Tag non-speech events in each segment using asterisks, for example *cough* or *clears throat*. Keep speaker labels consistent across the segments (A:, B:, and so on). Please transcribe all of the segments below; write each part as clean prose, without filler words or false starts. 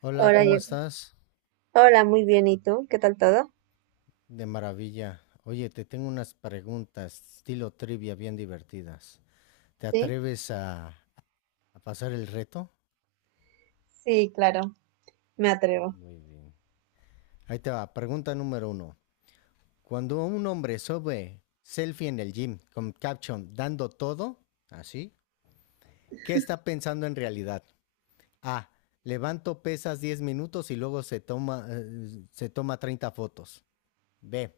A: Hola,
B: Hola,
A: ¿cómo
B: Gerson.
A: estás?
B: Hola, muy bien. ¿Y tú? ¿Qué tal todo?
A: De maravilla. Oye, te tengo unas preguntas, estilo trivia, bien divertidas. ¿Te
B: Sí,
A: atreves a pasar el reto?
B: sí, claro, me atrevo.
A: Muy bien. Ahí te va, pregunta número uno. Cuando un hombre sube selfie en el gym con caption dando todo, así, ¿qué está pensando en realidad? A. Levanto pesas 10 minutos y luego se toma 30 fotos. B.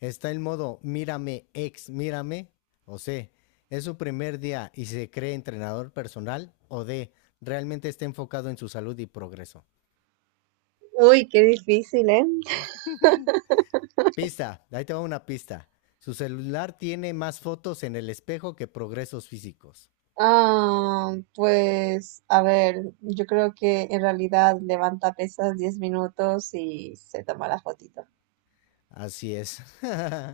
A: Está el modo mírame, ex mírame, o C, es su primer día y se cree entrenador personal, o D, realmente está enfocado en su salud y progreso.
B: Uy, qué difícil, ¿eh?
A: Pista, ahí te va una pista. Su celular tiene más fotos en el espejo que progresos físicos.
B: Ah, pues a ver, yo creo que en realidad levanta pesas 10 minutos y se toma la fotito.
A: Así es.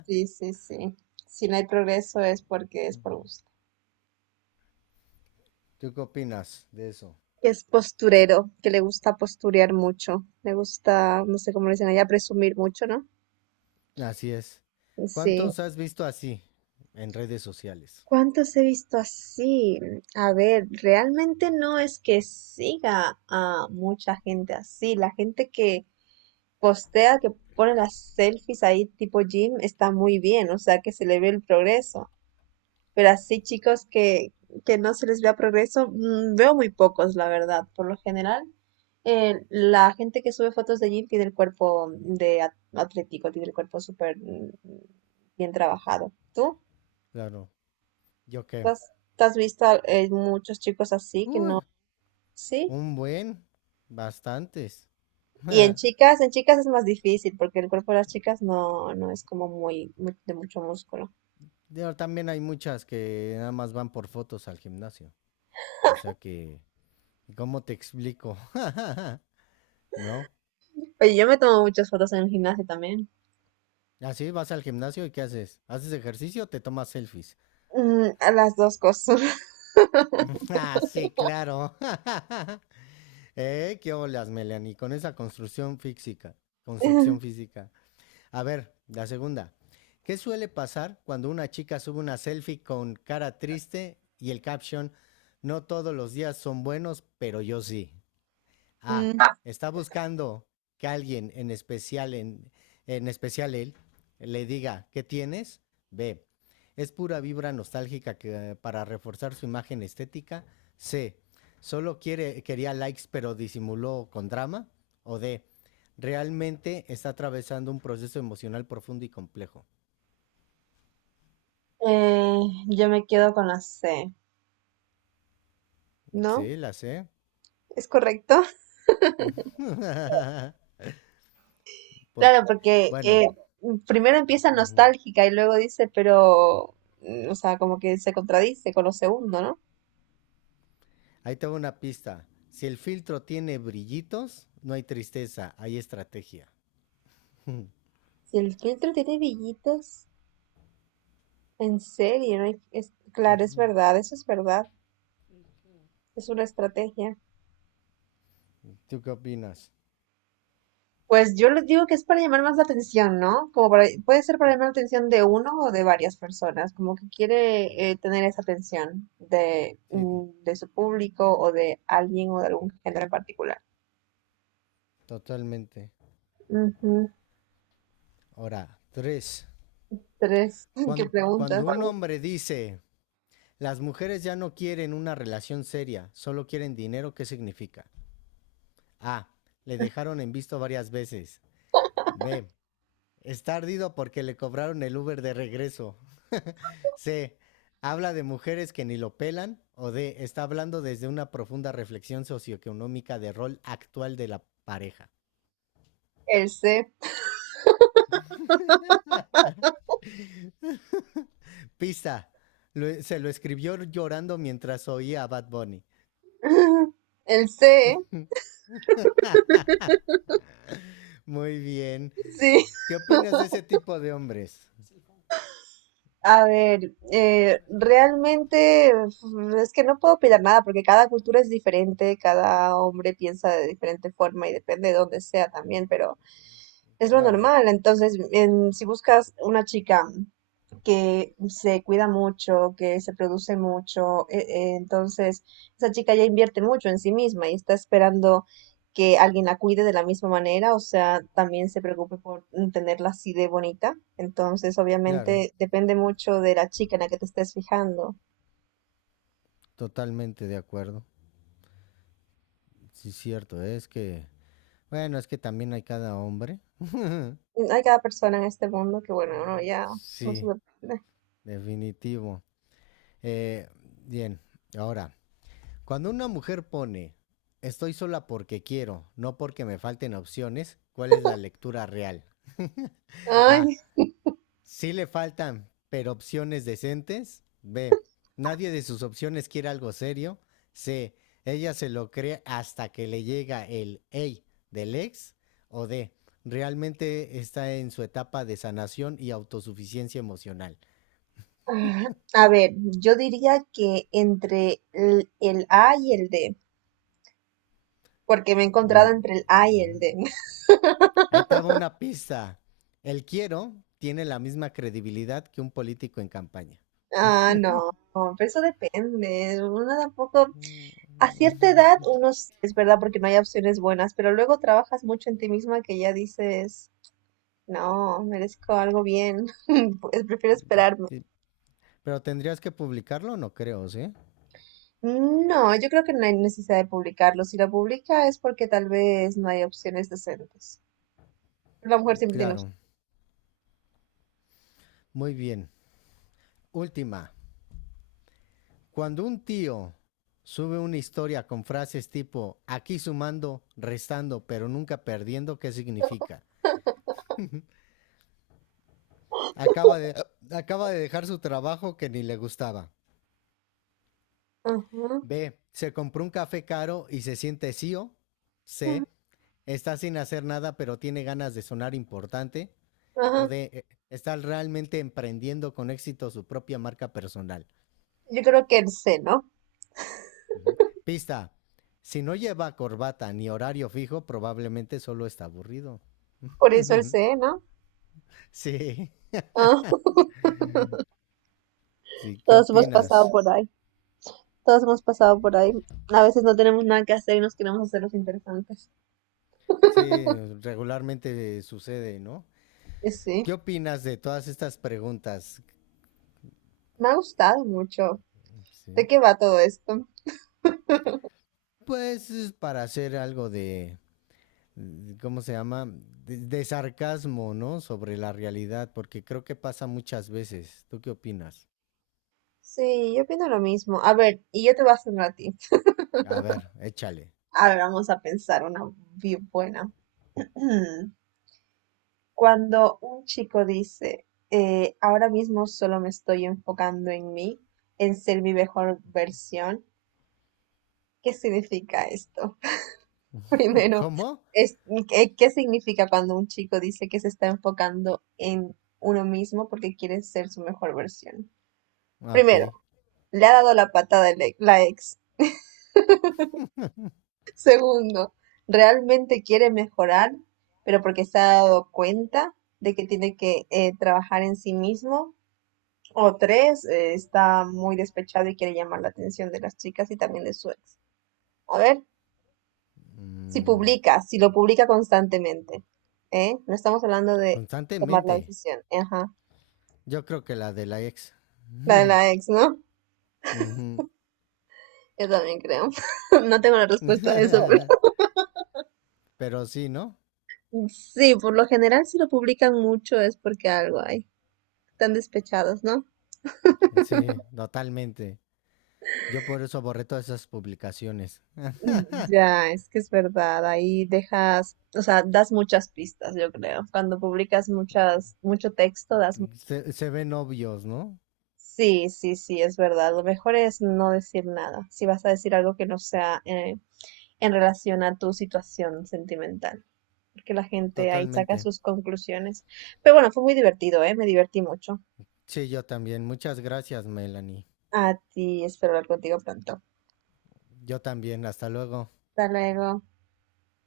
B: Sí, sí, sí. Si no hay progreso es porque es por gusto.
A: *laughs* ¿Tú qué opinas de eso?
B: Que es posturero, que le gusta posturear mucho. Le gusta, no sé cómo le dicen allá, presumir mucho, ¿no?
A: Así es.
B: Sí.
A: ¿Cuántos has visto así en redes sociales?
B: ¿Cuántos he visto así? A ver, realmente no es que siga a mucha gente así. La gente que postea, que pone las selfies ahí tipo Jim, está muy bien, o sea que se le ve el progreso. Pero así chicos que no se les vea progreso, veo muy pocos, la verdad. Por lo general, la gente que sube fotos de Jim tiene el cuerpo de atlético, tiene el cuerpo súper bien trabajado. ¿Tú?
A: Claro. ¿Yo qué?
B: has, te has visto muchos chicos así que
A: Uy,
B: no, sí.
A: un buen. Bastantes.
B: Y
A: *laughs*
B: en chicas es más difícil porque el cuerpo de las chicas no, no es como muy, de mucho músculo.
A: Digo, también hay muchas que nada más van por fotos al gimnasio. O sea que, ¿cómo te explico? *laughs* ¿No?
B: Oye, yo me tomo muchas fotos en el gimnasio también.
A: Así vas al gimnasio y ¿qué haces? ¿Haces ejercicio o te tomas selfies?
B: A las dos cosas.
A: *laughs* Ah, sí, claro. *laughs* Qué olas, Melanie, con esa construcción física. Construcción
B: *laughs*
A: física. A ver, la segunda. ¿Qué suele pasar cuando una chica sube una selfie con cara triste y el caption, no todos los días son buenos, pero yo sí? Ah,
B: Mm,
A: está buscando que alguien en especial, en especial él, le diga, ¿qué tienes? B. Es pura vibra nostálgica que, para reforzar su imagen estética. C. Quería likes pero disimuló con drama. O D. Realmente está atravesando un proceso emocional profundo y complejo.
B: eh, yo me quedo con la C, ¿no?
A: Sí, la sé.
B: ¿Es correcto? *laughs*
A: *laughs* Por,
B: Claro, porque
A: bueno,
B: primero empieza
A: ujú.
B: nostálgica y luego dice, pero, o sea, como que se contradice con lo segundo, ¿no?
A: Ahí te va una pista. Si el filtro tiene brillitos, no hay tristeza, hay estrategia. *laughs*
B: Si el filtro tiene brillitos, en serio, no hay- es, claro, es verdad, eso es verdad, es una estrategia.
A: ¿Tú qué opinas?
B: Pues yo les digo que es para llamar más la atención, ¿no? Como para, puede ser para llamar la atención de uno o de varias personas, como que quiere tener esa atención de,
A: Sí,
B: mm, de su público o de alguien o de algún género en particular.
A: totalmente.
B: Ujú.
A: Ahora, tres.
B: Tres, *laughs* ¿qué preguntas?
A: Cuando, un
B: ¿Cuál?
A: hombre dice, las mujeres ya no quieren una relación seria, solo quieren dinero, ¿qué significa? A. Le dejaron en visto varias veces. B. Está ardido porque le cobraron el Uber de regreso. *laughs* C. Habla de mujeres que ni lo pelan. O D. Está hablando desde una profunda reflexión socioeconómica del rol actual de la pareja.
B: El C.
A: Pista. Se lo escribió llorando mientras oía a Bad Bunny.
B: *laughs* El C,
A: Muy bien.
B: sí.
A: ¿Qué opinas de ese tipo de hombres?
B: A ver, realmente uf, es que no puedo opinar nada porque cada cultura es diferente, cada hombre piensa de diferente forma y depende de dónde sea también, pero es lo
A: Claro,
B: normal. Entonces, si buscas una chica que se cuida mucho, que se produce mucho, entonces esa chica ya invierte mucho en sí misma y está esperando que alguien la cuide de la misma manera, o sea, también se preocupe por tenerla así de bonita. Entonces,
A: claro.
B: obviamente, depende mucho de la chica en la que te estés fijando.
A: Totalmente de acuerdo. Sí, cierto. Es que... Bueno, es que también hay cada hombre. *laughs*
B: Hay cada persona en este mundo que, bueno, uno ya no se
A: Sí,
B: sorprende.
A: definitivo. Eh, bien, ahora, cuando una mujer pone estoy sola porque quiero, no porque me falten opciones, ¿cuál es la lectura real?
B: Ay,
A: A. Sí le faltan, pero opciones decentes. B. Nadie de sus opciones quiere algo serio. C. Ella se lo cree hasta que le llega el hey del ex. O D. Realmente está en su etapa de sanación y autosuficiencia emocional.
B: A ver, yo diría que entre el A y el D, porque me he encontrado
A: Muy-
B: entre el A y el D. *laughs*
A: Ahí te va una pista. El quiero tiene la misma credibilidad que un político en campaña.
B: Ah, no, no, pero eso depende. Uno tampoco A cierta edad, uno sí, es verdad porque no hay opciones buenas, pero luego trabajas mucho en ti misma que ya dices, no, merezco algo bien, *laughs* pues prefiero esperarme.
A: Pero tendrías que publicarlo, no creo, ¿sí?
B: No, yo creo que no hay necesidad de publicarlo. Si lo publica es porque tal vez no hay opciones decentes. La mujer siempre tiene opciones.
A: Claro. Muy bien. Última. Cuando un tío sube una historia con frases tipo aquí sumando, restando, pero nunca perdiendo, ¿qué significa? Acaba de, acaba de dejar su trabajo que ni le gustaba.
B: Ajá,
A: B. Se compró un café caro y se siente CEO.
B: ajá,
A: C. Está sin hacer nada pero tiene ganas de sonar importante. O
B: ajá.
A: D. Está realmente emprendiendo con éxito su propia marca personal.
B: Yo creo que el C, ¿no?
A: Ujú. Pista. Si no lleva corbata ni horario fijo, probablemente solo está aburrido.
B: Por eso el
A: *laughs*
B: C, ¿no?
A: Sí,
B: Ah,
A: sí, ¿qué
B: todos hemos pasado
A: opinas?
B: por ahí. Todos hemos pasado por ahí. A veces no tenemos nada que hacer y nos queremos hacer los interesantes.
A: Sí, regularmente sucede, ¿no?
B: Y sí,
A: ¿Qué opinas de todas estas preguntas?
B: me ha gustado mucho.
A: Sí.
B: ¿De qué va todo esto?
A: Pues es para hacer algo de ¿cómo se llama? De sarcasmo, ¿no? Sobre la realidad, porque creo que pasa muchas veces. ¿Tú qué opinas?
B: Sí, yo opino lo mismo. A ver, y yo te voy a hacer una a ti.
A: A ver, échale.
B: Ahora vamos a pensar una bien buena. *clears throat* Cuando un chico dice, ahora mismo solo me estoy enfocando en mí, en ser mi mejor versión, ¿qué significa esto? *laughs* Primero,
A: ¿Cómo?
B: es, ¿qué significa cuando un chico dice que se está enfocando en uno mismo porque quiere ser su mejor versión?
A: Ah, ok.
B: Primero, le ha dado la patada la ex. Segundo, realmente quiere mejorar, pero porque se ha dado cuenta de que tiene que trabajar en sí mismo. O tres, está muy despechado y quiere llamar la atención de las chicas y también de su ex. A ver,
A: Mm,
B: si lo publica constantemente, ¿eh? No estamos hablando de tomar la
A: constantemente.
B: decisión. Ajá,
A: Yo creo que la de la ex.
B: la de la
A: *laughs*
B: ex, ¿no?
A: Ujú.
B: Yo también creo. *laughs* No tengo la respuesta a eso, pero
A: *laughs* Pero sí, ¿no?
B: sí, por lo general si lo publican mucho es porque algo hay. Están despechados, ¿no?
A: Sí, totalmente. Yo por eso borré todas esas publicaciones.
B: *laughs* Ya, es que es verdad, ahí dejas, o sea, das muchas pistas, yo creo. Cuando publicas mucho texto, das.
A: Se ven obvios, ¿no?
B: Sí, sí, sí, es verdad. Lo mejor es no decir nada, si vas a decir algo que no sea en relación a tu situación sentimental, porque la gente ahí saca
A: Totalmente.
B: sus conclusiones. Pero bueno, fue muy divertido, ¿eh? Me divertí mucho.
A: Sí, yo también. Muchas gracias, Melanie.
B: A ti, espero hablar contigo pronto.
A: Yo también. Hasta luego.
B: Hasta luego.